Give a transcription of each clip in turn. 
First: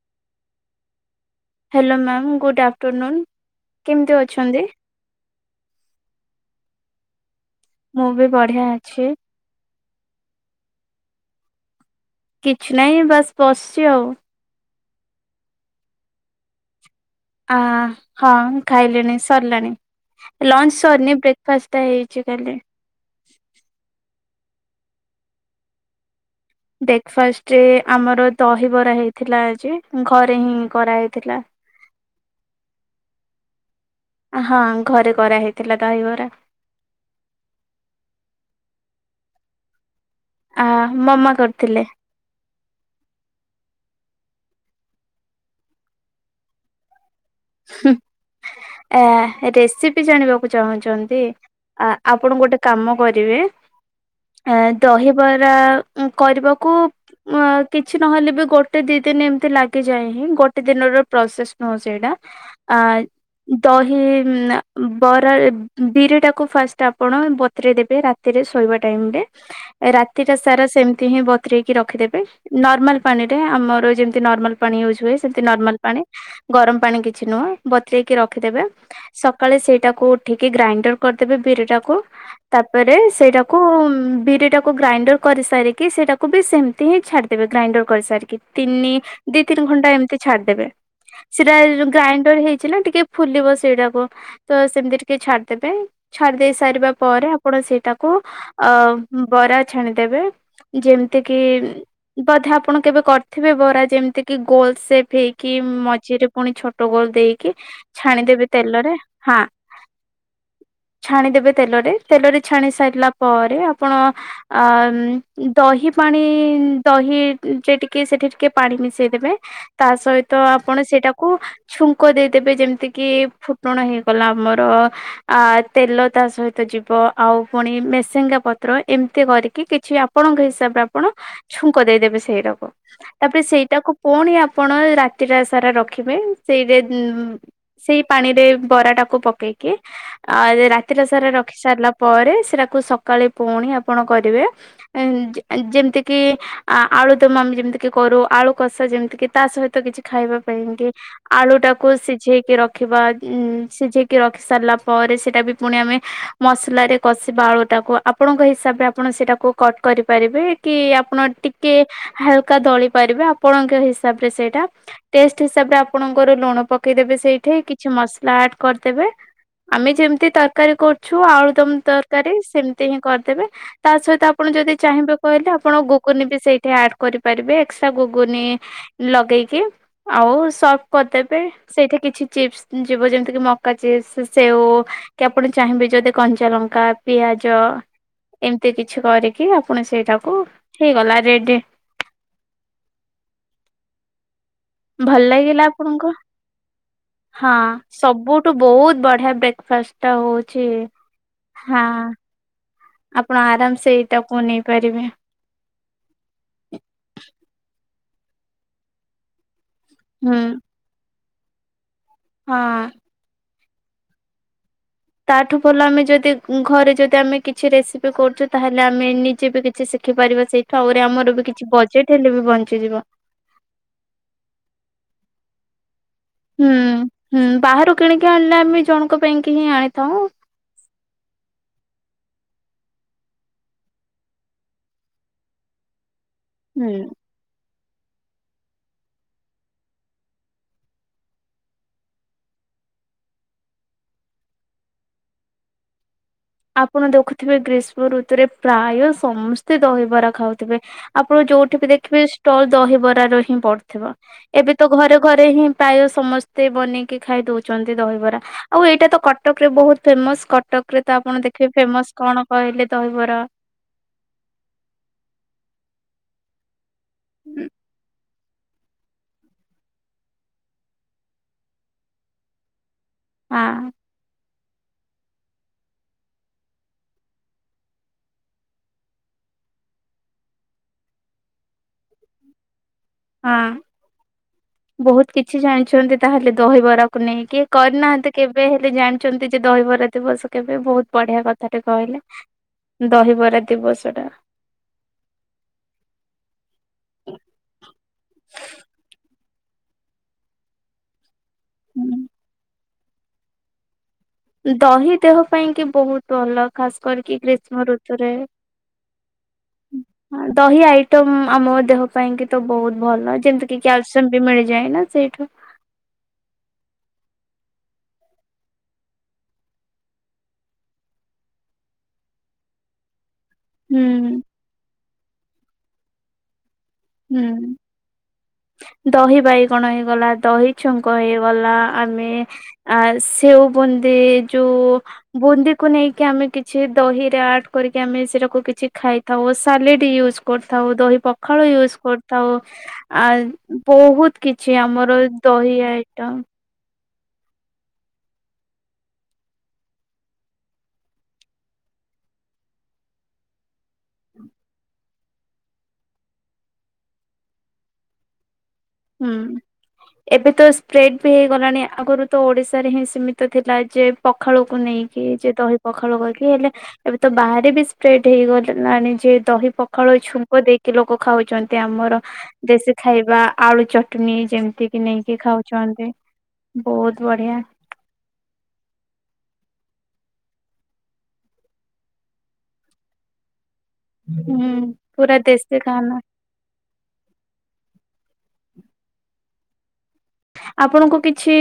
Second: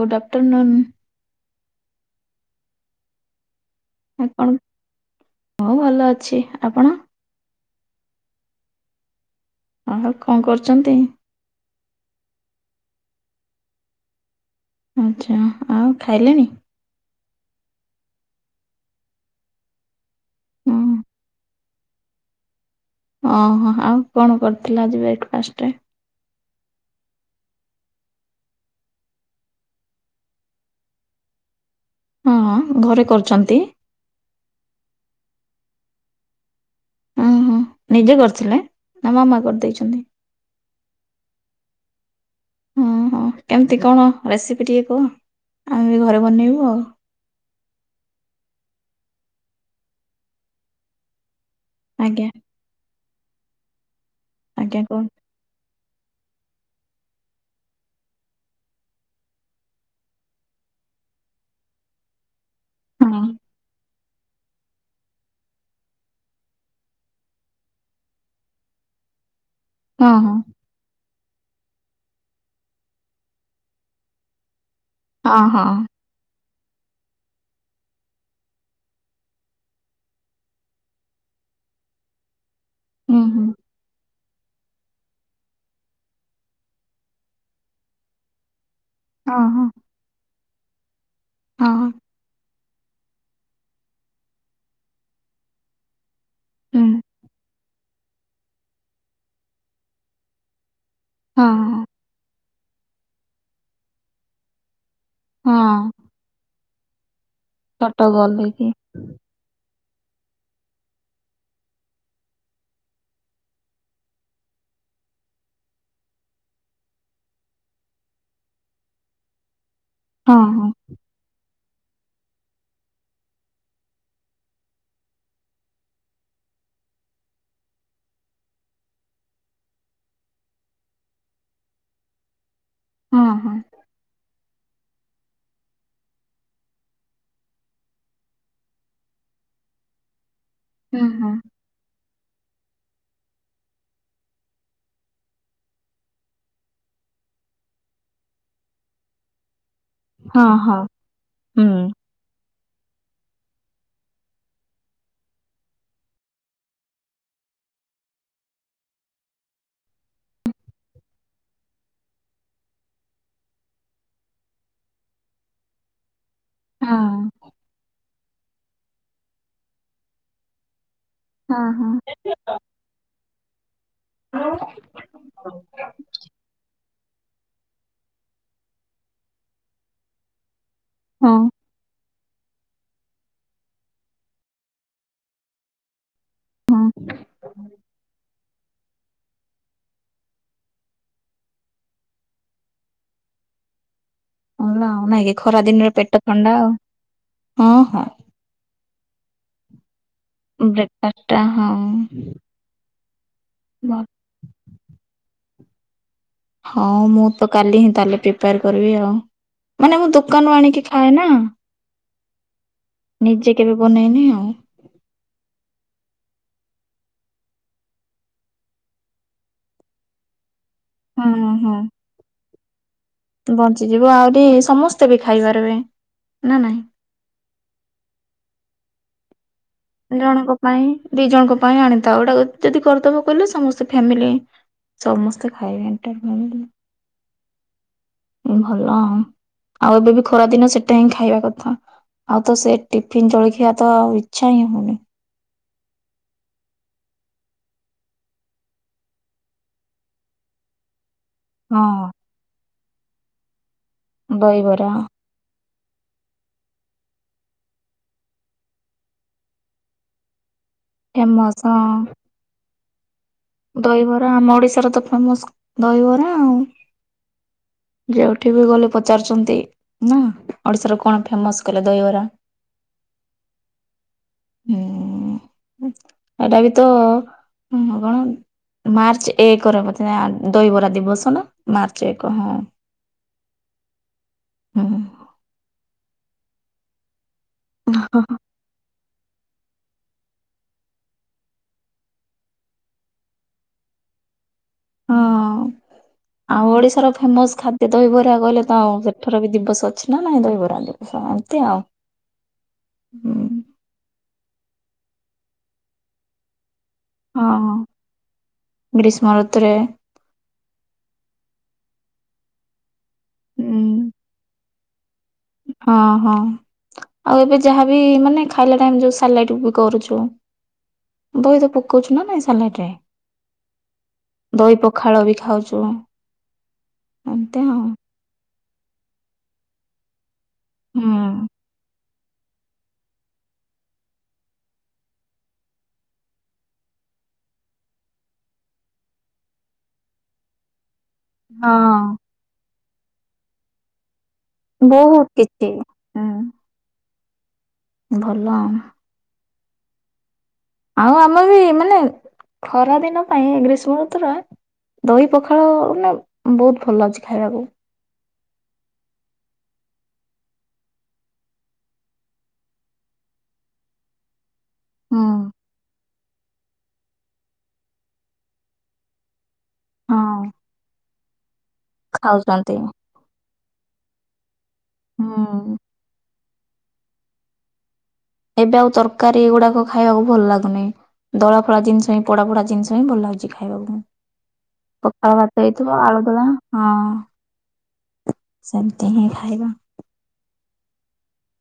Good afternoon. Hello ma'am good afternoon. କେମିତି ଆ ଅଛନ୍ତି? କଣ ମୁଁ ଭଲ ଅଛି ଆପଣ? ମୁଁ ବି ବଢିଆ ଅଛି। ଆଉ କଣ କରୁଛନ୍ତି? କିଛି ନାହିଁ ବାସ୍ ବସିଛି ଆଉ। ଆଚ୍ଛା ଆଉ ଖାଇଲେଣି? ଆ ହଁ ଖାଇଲେଣି ସରିଲାଣି। ଲଞ୍ଚ ହଁ ସରିନି ବ୍ରେକ୍ଫାଷ୍ଟ ଟା ହେଇଛି କାଲି। ହଁ ଓହୋ ଆଉ କଣ କରିଥିଲ ଆଜି ବ୍ରେକ୍ଫାଷ୍ଟରେ? ବ୍ରେକ୍ଫାଷ୍ଟରେ ଆମର ଦହିବରା ହେଇଥିଲା ଆଜି ଘରେ ହିଁ କରାହେଇଥିଲା। ହ ହଁ ହଁ ଘରେ କରୁଛନ୍ତି? ହଁ ଘରେ କରାହେଇଥିଲା ଦହିବରା। ଓହୋ ନିଜେ କରିଥିଲେ ନା ମାମା କରିଦେଇଛନ୍ତି? ଆ ମାମା କରିଥିଲେ। ହଁ ହଁ କେମିତି କଣ ରେସିପି ଟିକେ କୁହ ଆମେ ବି ଘରେ ବନେଇବୁ ଆଉ। ହୁଁ ଆ ରେସିପି ଜାଣିବାକୁ ଚାହୁଁଛନ୍ତି? ଆ ଆଜ୍ଞା ଆପଣ ଗୋଟେ କାମ କରିବେ ଆ ଆଜ୍ଞା ଦହିବ କୁହନ୍ତୁ ବରା କରିବାକୁ ଅ କିଛି ନହେଲେ ବି ଗୋଟେ ଦି ଦିନ ଏମିତି ଲାଗିଯାଏ ହିଁ। ଗୋଟେ ଦିନର ପ୍ରୋସେସ ନୁହଁ ସେଇଟା। ଆ ହଁ ଦହି ବରା ବିରିଟାକୁ ଫାଷ୍ଟ ଆପଣ ବତୁରେଇ ଦେବେ ରାତିରେ ଶୋଇବା ଟାଇମରେ। ହ [unintelligible] ହଁ ରାତିଟା ହଁ। ସାରା ସେମିତି ହିଁ ବତୁରେଇକି ରଖିଦେବେ ନର୍ମାଲ ପାଣି ରେ ଆମର ଯେମିତି ନର୍ମାଲ ପାଣି ୟୁଜ୍ ହୁଏ ହଁ ହଁ ନର୍ମାଲ ପାଣି। ଗରମ ପାଣି କିଛି ନୁହଁ ବତରେଇକି ରଖିଦବେ ସକାଳେ ସେଇଟାକୁ ଉଠିକି ଗ୍ରାଇଣ୍ଡର କରିଦେବେ ବିରିଟାକୁ। ତାପରେ ହୁଁ ହୁଁ ସେଇଟାକୁ ବିରିଟାକୁ କୁ ଗ୍ରାଇଣ୍ଡର କରିସାରିକି ସେଇଟାକୁ ବି ସେମିତି ହିଁ ଛାଡିଦେବେ ଗ୍ରାଇଣ୍ଡର କରିସାରିକି। ତିନି ଦି ହଁ ହଁ ତିନି ଘଣ୍ଟା ଏମିତି ଛାଡିଦବେ। ସେଟା ହଁ ଗ୍ରାଇଣ୍ଡର ହେଇଛି ନା ଟିକେ ଫୁଲିବ ସେଇଟାକୁ ତ ସେମିତି ଟିକେ ଛାଡିଦେବେ। ଛାଡି ଦେଇେ ହୁଁ ସାରିବା ପରେ ଆପଣ ସେଇଟାକୁ ଅ ବରା ଛାଣିଦେବେ। ଯେମିତି କି ହଁ ହଁ। ବୋଧେ ଆପଣ କେବେ କରିଥିବେ ବରା ଯେମିତି କି ଗୋଲ ସେଫ୍ ହେଇକି କି ହଁ ମଝିରେ ପୁଣି ଛୋଟ ଗୋଲ ଦେଇକି ଛୋଟ ଗୋଲ ଛାଣିଦେବେ ହେଇକି ତେଲରେ ହଁ। ଛାଣିଦେବେ ତେଲରେ ତେଲରେ ଛାଣି ସାରିଲା ପରେ ଆପଣ ଅ ଦହି ପାଣି ଦହିରେ ଟିକେ ସେଠି ଟିକେ ପାଣି ମିଶେଇଦବେ। - ତା ହଁ ସହିତ ହଁ ଆପଣ ସେଇଟାକୁ ଛୁଙ୍କ ଦେଇଦେବେ ଯେମିତି କିି ଫୁଟଣ ହେଇଗଲା ଆମର ଆ ତେଲ ତା ସହିତ ଯିବ ଆଉ ପୁଣି ମେସିଙ୍ଗା ପତ୍ର ଏମିତି କରିକି କିଛି ଆପଣଙ୍କ ହିସାବରେ ଆପଣ ଛୁଙ୍କ ଦେଇଦେବେ ସେଇଟାକୁ। ହଁ ତାପରେ ହଁ। ସେଇଟାକୁ ପୁଣି ଆପଣ ରାତି ଟା ସାରା ରଖିବେ। ସେଇ ଯେ ସେଇ ପାଣିରେ ବରା ଟାକୁ ପକେଇକି ଆଜ ରା ରାତିଟା ହୁଁ ସାରା ହୁଁ ରଖି ସାରିଲା ପରେ ସେଟାକୁ ସକାଳେ ପୁଣି ଆପଣ କରିବେ ଯେମିତି କିି ଆ ଆଳୁ ଦମ ଆମେ ଯେମିତି କି କରୁ ଆଳୁ କଷା ଯେମିତି କିି ତା ସହିତ କିଛି ଖାଇବା ହଁ ପାଇଁ ହଁ। କି ଆଳୁ ହୁଁ। ଟାକୁ ସିଝେଇକି ରଖିବା। ଉ ସିଝେଇକି ରଖି ସାରିଲା ପରେ ସେଟା ବି ପୁଣି ଆମେ ମସଲାରେ କଷିବା ଆଳୁଟାକୁ ଆପଣଙ୍କ ହିସାବରେ ଆପଣ ସେଇଟାକୁ କଟ୍ କରିପାରିବେ। କି ଆପଣ ଟିକେ ହାଲକା ଦଳି ପାରିବେ ଆପଣଙ୍କ ହିସାବ ରେ ସେଇଟା। ଟେଷ୍ଟ ହିସାବରେ ଆ ତାପରେ ଲୁଣ ହଁ ପକେଇଦେବେ ସେଇଠି କିଛି ମସଲା ଆଡ କରିଦେବେ। ଆମେ ଯେମତି ତା ତରକାରୀ କରୁଛୁ ହଁ ଆଳୁଦମ ହଁ ତରକାରୀ ସେମିତି ହିଁ କରିଦେବେ। ତା ସହିତ ଆପଣ ଯଦି ଚାହିଁବେ କହିଲେ ଆପଣ ଗୁଗୁନି ବି ସେଇଠି ଆଡ କରିପାରିବେ ଏକ୍ସଟ୍ରା ଗୁଗୁନି ଲଗେଇକି ଆଉ ସର୍ଭ ହଁ କରିଦେବେ। ସେଇଠି କିଛି ଚିପ୍ସ ଯିବ ଯେମିତି କି ମକା ଚିପ୍ସ, ସେଓ କି ଆପଣ ଚାହିଁବେ ଯଦି କଞ୍ଚା ହଁ ଲଙ୍କା ପିଆଜ ଏମିତି କିଛି କରିକି ଆପଣ ସେଇଟାକୁ ହେଇଗଲା ରେଡି ଆଉ ନାଇଁ ଭଲ କି ଖରା ଲାଗିଲା ଦିନରେ ଆପଣଙ୍କୁ? ପେଟ ଥଣ୍ଡା ଆଉ ହଁ ସବୁ ଠୁ ବହୁତ ବଢିଆ ବ୍ରେକଫାଷ୍ଟ ଟା ହଉଛି ବ୍ରେକଫାଷ୍ଟ ଟା ହଁ। ଆପଣ ଆରାମ ସେ ଭଲ। ଏଇଟାକୁ ନେଇପାରିବେ। ହଁ ମୁଁ ତ କାଲି ହିଁ ତାହେଲେ ପ୍ରିପେୟାର କରିବି ଆଉ। ମାନେ ମୁଁ ହୁଁ ଦୋକାନରୁ ଆଣିକି ଖାଏ ନା। ହଁ। ନିଜେ କେବେ ବନେଇନି ଆଉ। ତାଠୁ ଭଲ ଆମେ ଯଦି ଘରେ ଯଦି ଆମେ କିଛି ରେସିପି କରୁଚୁ ତାହେଲେ ଆମେ ନିଜେ ବି କିଛି ଶିଖିପାରିବା ସେଇ ତାପରେ ଆମର ବି ହୁଁ କିଛି ହୁଁ ବଜେଟ ହେଲେ ବି ବଞ୍ଚିଯିବ। ବଞ୍ଚିଯିବ ଆହୁରି ସମସ୍ତେ ବି ଖାଇପାରିବେ। ନା ହୁଁ, ନାଇଁ। ହୁଁ ବାହାରୁ କିଣିକି ଆଣିଲେ ଆମ ଜଣଙ୍କ ପାଇଁ କିି ହିଁ ଆଣି ଜଣଙ୍କ ପାଇଁ ଦି ଜଣଙ୍କ ପାଇଁ ଆଣିଥାଉ ଏଟାକୁ ଯଦି କରିଦେବ କଲେ ସମସ୍ତେ ଫ୍ୟାମିଲି ସମସ୍ତେ ଖାଇ ବାଣ୍ଟ ଫ୍ୟାମିଲି [unintelligible] ଭଲ ଆଁ ଆଉ ଏବେ ବି ଖରା ଦିନ ସେଟା ହିଁ ଖାଇବା କଥା ଆଉ ତ ସେ ଟିଫିନ ଜଳଖଆ ତ ଆଉ ଇଛା ହିଁ ହଉନି। ଆପଣ ଦେଖୁଥିବେ ଗ୍ରୀଷ୍ମ ଋତୁରେ ପ୍ରାୟ ସମସ୍ତେ ଦହିବରା ଖାଉଥିବେ ଆପଣ ଯୋଉଠି ବି ହଁ। ଦେଖିବେ ଷ୍ଟଲ ଦହିବରର ହିଁ ପଡିଥିବ ଏବେ ତ ଦହିବରା ଘରେ ଘରେ ହିଁ ପ୍ରାୟ ସମସ୍ତେ ବନେଇକି ଖାଇ ଦଉଚନ୍ତି ଦହିବରା। ଆଉ ଏଇଟା ତ କଟକ ରେ ବହୁତ ଫେମସ କଟକରେ ତ ଆପଣ ଫେମସ ଦେଖିବେ ହଁ ଫେମସ କଣ କହିଲେ ଦହିବରା ଦହିବରା ଆମ ଓଡିଶାର ତ ଫେମସ ଦହିବରା ଆଉ ଯେଉ ଭି ଗଲେ ପଚାରୁଚନ୍ତି ନା ଓଡିଶାର କଣ ଫେମସ କଲେ ଦହିବରା ଆଁ? ହୁଁ ଏଟା ବି ତ କଣ ମାର୍ଚ୍ଚ ଏକ ର ବୋଧେ ଦହିବରା ଦିବସ ନା ମାର୍ଚ୍ଚ ଏକ ହଁ। ହଁ ହଁ। ବହୁତ କିଛି ଜାଣିଛନ୍ତି ତାହେଲେ ଦହିବରାକୁ ନେଇକି କରିନାହାନ୍ତି କେବେ ହେଲେ ଜାଣିଛନ୍ତି ଯେ ଦହିବରା ଦିବସ କେବେ ବହୁତ ବଢିଆ କଥାଟେ କହିଲେ ଦହିବରା ଦିବସଟା ହଁ ଆଉ ଓଡିଶାର ଫେମସ ଖାଦ୍ୟ ଦହିବରା କହିଲେ ତ ସେଠି ର ବି ଦିବସ ଅଛି ନା ନାଇଁ ରହିବରା ଦିବସ ଏମତି ଆଉ। ହୁଁ। ଦହି ଦେହ ପାଇଁ କି ବହୁତ ଅଲଗ ଖାସ କରିକି ହଁ। ଗ୍ରୀଷ୍ମ ଋତୁରେ ଗ୍ରୀଷ୍ମ ଋତୁରେ ହଁ ଦହି ଆଇଟମ ଆମ ଦେହ ପାଇଁ କି ତ ବହୁତ ଭଲ। ଯେମିତି କି ହୁଁ। କ୍ୟାଲସିୟମ ବି ମିଳି ଯାଏନା ସେଇଠୁ ହଁ ହଁ। ଆଉ ଏବେ ଯାହାବି ମାନେ ଖାଇଲା ଟାଇମ୍ ରେ ସାଲାଟ ବି କରୁଚୁ ଦହି ତ ପକଉଚୁ ନା ନାଇଁ ସାଲଟ୍ ରେ ହୁଁ ଦଇ ପଖାଳ ବି ଖାଉଛୁ। ଏମିତି ହୁଁ ଆଉ। ଦହି ବାଇଗଣ ହେଇଗଲା ଦହି ଛୁଙ୍କ ହୁଁ। ହେଇଗଲା ଆମେ ଆ ସେଓ ବୁନ୍ଦି ଯୋଉ ବୁନ୍ଦିକୁ ନେଇକି ଆମେ କିଛି ଦହିରେ ଆଡ କରିକି ଆମେ ସେଟାକୁ କିଛି ଖାଇ ଥାଉ ସାଲେଟ୍ ୟୁଜ୍ କରିଥାଉ ଦହି ପ ପଖାଳ ୟୁଜ୍ ହଁ। କରିଥାଉ ଆ ବହୁତ କି ଛି ଆମର ବହୁତ କିଛି ଦହି ଆଇଟମ୍ ଭଲ ଆଁ ଆଉ ଆମେ ବି ମାନେ ଖରା ଦିନ ପାଇଁ ଗ୍ରୀଷ୍ମ ଋତୁର ଦହି ପଖାଳ ମାନେ ବହୁତ ଭଲ ଅଛି ଖାଇବାକୁ। ହୁଁ। ଏବେ ତ ସ୍ପ୍ରେଡ଼୍ ବି ହେଇଗଲାଣି ଆଗରୁ ତ ଓଡ଼ିଶାରେ ହିଁ ସୀମିତ ଥିଲା ଯେ ପଖାଳକୁ ନେଇକି ହୁଁ। ଯେ ଦହି ପଖାଳୁ କରିକି ହେଲେ ଏବେ ତ ବାହାରେ ବି ସ୍ପ୍ରେଡ ହେଇଗଲେ ଆଣି ଯେ ଦହି ପ ପଖାଳ ହଁ ଛୁଙ୍କ ଦେଇକି ଲୋକ ଖାଉଚନ୍ତି ଆମର ଖାଉଛନ୍ତି। ଦେଶୀ ଖାଇବା ଆଳୁ ଚଟଣି ଯେମିତି କିି ନେଇକି ହୁଁ ଖାଉଚନ୍ତି ବୋହୁତ୍ ବଢିଆ। ଏବେ ଆଉ ତରକାରି ଏଗୁଡାକ ଖାଇବାକୁ ଭଲ ଲାଗୁନି। ଦଳା ଫଳା ଜିନିଷ ହିଁ ପଡା ପଡା ଜିନିଷ ହିଁ ଭଲ ଲାଗଚି ଖାଇବାକୁ। ହୁଁ ପକାଳ ପୁରା ଭାତ ଦେଶୀ ହେଇଥିବ ଖାନା ଆଳୁ ଦଳା। ହଁ ସେମତି ହିଁ ଖାଇବା। ଆପଣଙ୍କୁ କିଛି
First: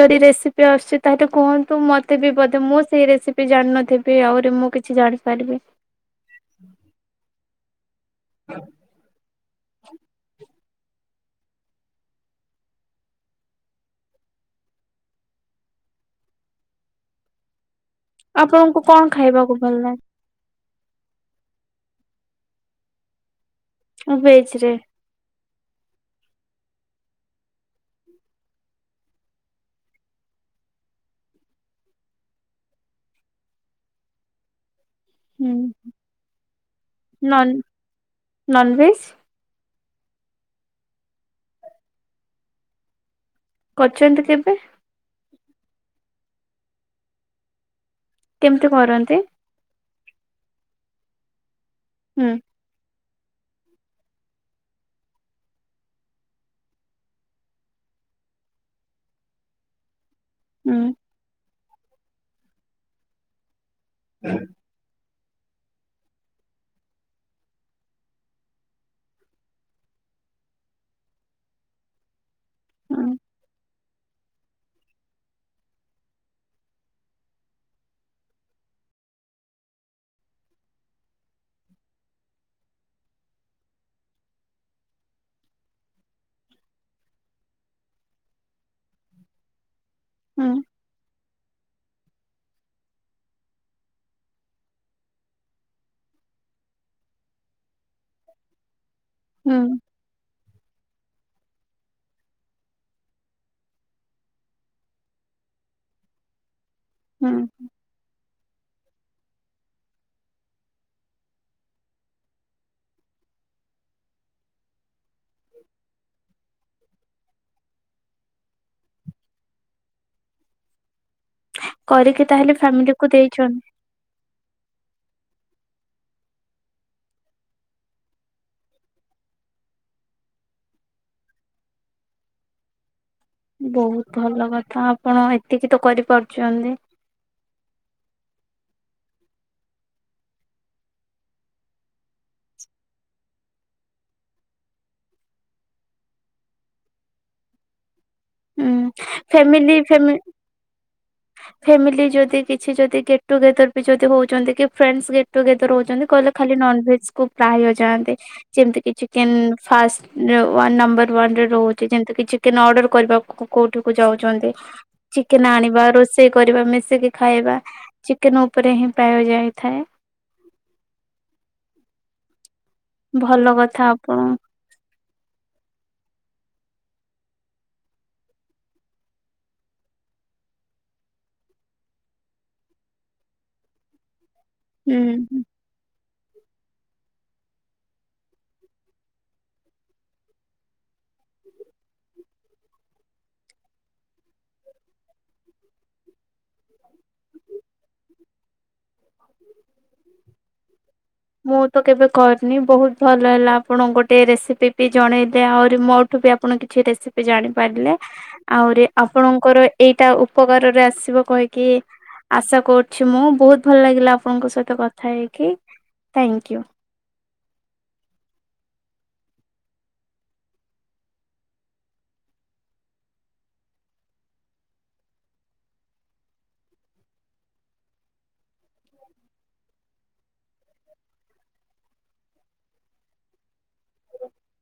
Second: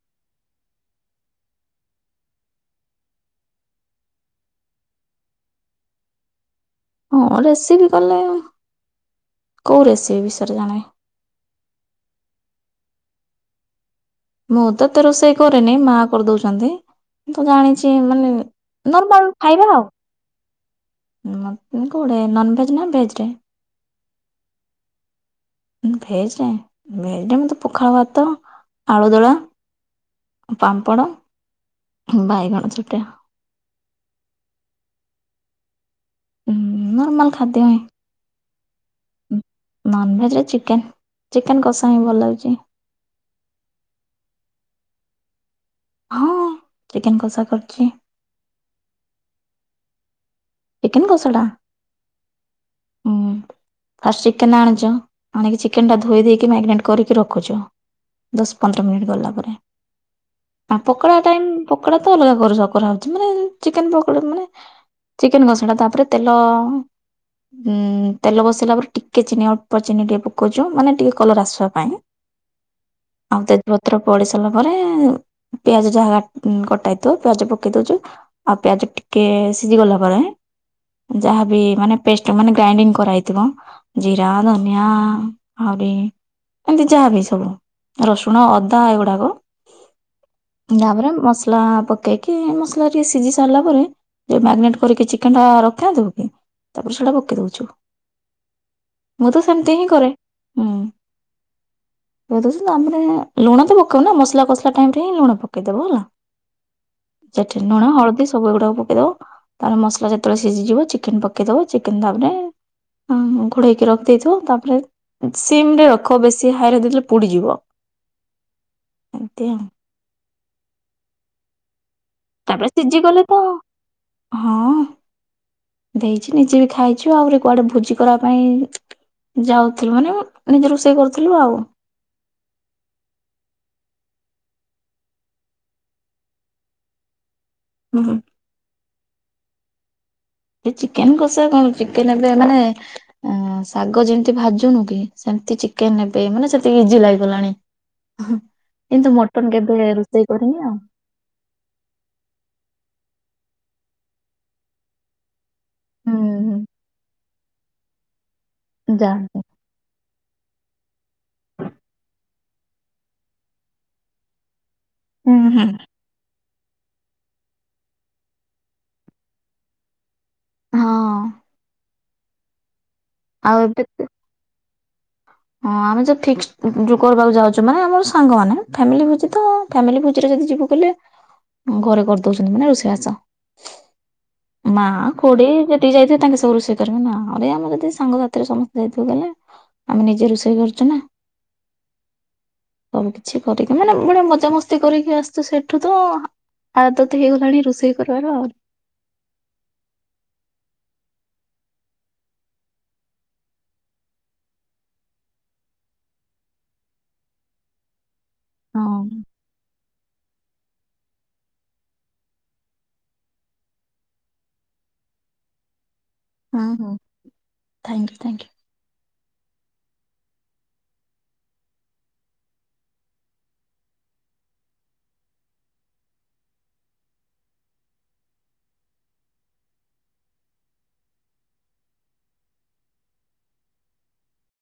ଯଦି ରେସିପି ଆସୁଛି ତାହେଲେ କୁହନ୍ତୁ ମତେ ବି ବୋଧେ ମୁଁ ସେଇ ରେସିପି ବି ଜାଣିନଥିବି ଆହୁରି ମୁଁ କିଛି ଜାଣିପାରିବି। ହଁ ରେସିପି କଲେ ଆ କୋଉ ରେସିପି ବିଷୟରେ ଜାଣିବି? ମୁଁ ତ ଏତେ ରୋଷେଇ କରେନି ମା କରିଦଉଛନ୍ତି। ମୁଁ ତ ଜାଣିଛି ମାନେ ଆପଣଙ୍କୁ କଣ ନର୍ମାଲ ଖାଇବାକୁ ଖାଇବା ଭଲ ଆଉ। ଲାଗେ ମାନେ କୋଉଟେ ନନଭେଜ ନା ଭେଜ୍ ରେ? ହ ଭେଜ୍ ରେ। ଭେଜ୍ ରେ, ଭେଜ୍ ରେ ଏମିତି ପଖାଳ ଭାତ ଆଳୁଦୋଳା, ପାମ୍ପଡ଼, ବାଇଗଣ ଚକଟା। ହୁଁ। ଉଁ ନର୍ମଲ୍ ନନ୍ ଖାଦ୍ୟ ନନଭେଜ ହିଁ। ନନ୍ଭେଜ୍ ରେ ଚିକେନ୍, ଚିକେନ୍ କଷା ହିଁ ଭଲ ଲାଗୁଛି। କରୁଛନ୍ତି କେବେ? ହଁ ଚିକେନ୍ କଷା କରିଛି। କେମିତି କରନ୍ତି? ଚିକେନ୍ କସାଟା। ହୁଁ। [inaudible] ଫାଷ୍ଟ ଚିକେନ୍ ଆଣୁଛ, ଆଣିକି ଚିକେନ୍ ଟା ଧୋଇ ଦେଇେକି ମ୍ୟାଗେନେଟ୍ କରିକି ରଖୁଛ। ଦଶ ପନ୍ଦର ମିନିଟ୍ ଗଲା ପରେ। ଆ ହୁଁ ପକୋଡା ଟାଇମ୍ ପକୋଡା ତ ଅଲଗା କରୁଛ କରାହେଉଛି, ମାନେ ଚିକେନ୍ ପକୋଡା ମାନେ ଚିକେନ୍ ଘସଣା ତାପରେ ତେଲ ଉଁ ତେଲ ବସେଇଲା ପରେ ଟିକେ ଚିନି ଅଳ୍ପ ଚିନି ଟିକେ ପକଉଛୁ ମାନେ ଟିକେ କଲର ଆସିବା ପାଇଁ। ହୁଁ ଆଉ ତ ପତ୍ର ପଡି ସାରିଲା ପରେ ପିଆଜ ଯାହା କଟାଇଥିବ ପିଆଜ ପକେଇ ଦଉଛୁ। ଆଉ ପିଆଜ ଟିକେ ସିଝି ଗଲା ପରେ ଯାହାବି ମାନେ ପେ ମାନେ ଗ୍ରାଇଣ୍ଡିଙ୍ଗ କରାହେଇଥିବ। ଜିରା ଧନିଆ ଆହୁରି ଏମିତି ଯାହାବି ସବୁ ରସୁଣ ଅଦା ଏଗୁଡାକ ହୁଁ ତାପରେ ମସଲା ପକେଇ କି ମସଲା ଟିକେ ସିଝି ସାରିଲା ପରେ, ଯେଉଁ ମ୍ୟାରିନେଟ୍ କରିକି ଚିକେନ୍ ଟା ରଖି ଥାନ୍ତୁ କି ସେଟା ପକେଇ ଦଉଛୁ। ମୁଁ ତ ହୁଁ ସେମିତି ହିଁ କରେ। ହୁଁ। ପକେଇ ଦେଉଛୁ, ତା ପରେ ଲୁଣ ତ ପକେଇବ ନା ମସଲା କସିଲା ଟାଇମ୍ ରେ ହିଁ ଲୁଣ ପକେଇଦେବୁ ହେଲା। [inaudible] ହୁଁ ସେଠି ଲୁଣ ହଳଦୀ ସବୁ ଏଗୁଡାକୁ ପକେଇଦବ, ତା ପରେ ମସଲା ଯେତେବେଳେ ସିଝିଯିବ ଚିକେନ୍ ପକେଇଦବ। ଚିକେନ୍ ତାପରେ ଘୋଡେଇକି ରଖି ଦେଇେଇଥିବ ତାପରେ ସିମ୍ ରେ ରଖ ବେଶ ସେ ହାଇରା ଦେଲେ ପୁଡିଯିବ ଏମତି ଆଉ କରିକି ତାହେଲେ ତାପରେ ଫ୍ୟାମିଲି ସିଝି କୁ ଗଲେ ତ ଦେଇଚ ନ ହଁ ଦେଇଛି ନିଜେ ବି ଖାଇଛୁ ଆହୁରି କୁଆଡେ ଭୋଜି କରିବା ପାଇଁ ଯାଉଥିଲୁ ମାନେ ନିଜ ରୋଷେଇ କରୁଥିଲୁ ଆଉ ବହୁତ ଭଲ କଥା ଆପଣ ଏତିକି ତ କରିପାରୁଛନ୍ତି ହୁଁ ହୁଁ ଏ ଚିକେନ କସା କଣ ଚିକେନ ଏବେ ମାନେ ଆ ଶାଗ ଯେମତି ଭାଜୁନୁ କି ସେମିତି ଚିକେନ ନେବେ ମାନେ ସେତିକି ଇଜି ଲାଗିଗଲାଣି ହିଁ ହୁଁ କିନ୍ତୁ ମଟନ ଫ୍ୟାମିଲି କେବେ ଫ୍ୟାମି ରୋଷେଇ କରିନି ଆଉ ଫ୍ୟାମିଲି ଯଦି କିଛି ଯଦି ଗେଟ୍ ଟୁଗେଦର ବି ଯଦି ହଉଛନ୍ତି କି ଫ୍ରେଣ୍ଡସ ଟୁଗେଦର ହଉଛନ୍ତି ହୁଁ କହିଲେ ଖାଲି ହୁଁ। ନନ୍ଭେଜ୍ କୁ ପ୍ରାୟ ହେଇଯାଆନ୍ତି ଯେମିତିକି ଚିକେନ୍ ଯାଆନ୍ତି। ଫାଷ୍ଟ ଯୋଉ ୱାନ ନମ୍ବର ୱ ରହୁଛି ଯେମିତି କି ଚିକେନ ଅର୍ଡର କରିବାକୁ କୋ କୋଉଠିକୁ ଯାଉଛନ୍ତି ହୁଁ ଚିକେନ ହୁଁ ଆଣିବା ରୋଷେଇ ରୋଷେଇ କରିବା ମିଶିକି ଖାଇବା ଚିକେନ ଉପରେ ହିଁ ପ୍ରାୟ ଯାଇଥାଏ। ହଁ ଭଲ ଆଉ ଏବେ କଥା ତ- ଆପଣ ହଁ ଆମେ ଯୋଉ ଫିକ୍ସ ଯୋଉ କରିବାକୁ ଯାଉଛୁ ମାନେ ଆମର ସାଙ୍ଗମାନେ ଫ୍ୟାମିଲି ଭୋଜି ତ ଫାମିଲି ଭୋଜିରେ ଯଦି ଯିବୁ କହିଲେ ଘରେ କରିଦଉଛନ୍ତି ମାନେ ରୋଷେଇବାସ। ମା, ହୁଁ ହୁଁ। ଖୁଡି ଯେ ତିକି ଯାଇଥିବେ ତାଙ୍କେ ସବୁ ରୁଷେଇ କରିବେ ନା ଆରେ ଆମର ଯଦି ସାଙ୍ଗସାଥିରେ ସମସ୍ତେ ଯାଇଥିବୁ କହିଲେ ଆମେ ନିଜେ ରୋଷେଇ କରୁଛୁ ନା। [inaudible] ସବୁ କିଛି କରିକି ମାନେ ଗୋଟେ ମଜାମସ୍ତି କରିକି ଆସଛୁ ସେଇଠୁ ତ ଆଦତ ହେଇଗଲାଣି ରୋଷେଇ କରିବାର ଆଉ। [inaudible] [inaudible] ମୁଁ ତ କେବେ କରିନି ବହୁତ ଭଲ ହେଲା ଆପଣ ଗୋଟେ ରେସିପି ବି ଜଣେଇବେ ଆହୁରି ମୋଠୁ ବି ଆ ପଣ କିଛି ରେସିପି ଜାଣିପାରିଲେ ଆହୁରି ହଁ ଆପଣଙ୍କର ଏଇଟା ଉପକାରରେ ଆସିବ କହିକି ଆଶା କରୁଛି ମୁଁ ବହୁତ ଭଲ ଲାଗିଲା ଆପଣଙ୍କ ସହିତ କଥା ହେଇକି। ଥ୍ୟାଙ୍କୟୁ। ହଁ ହଁ ଥ୍ୟାଙ୍କ ୟୁ ଥ୍ୟାଙ୍କ ୟୁ।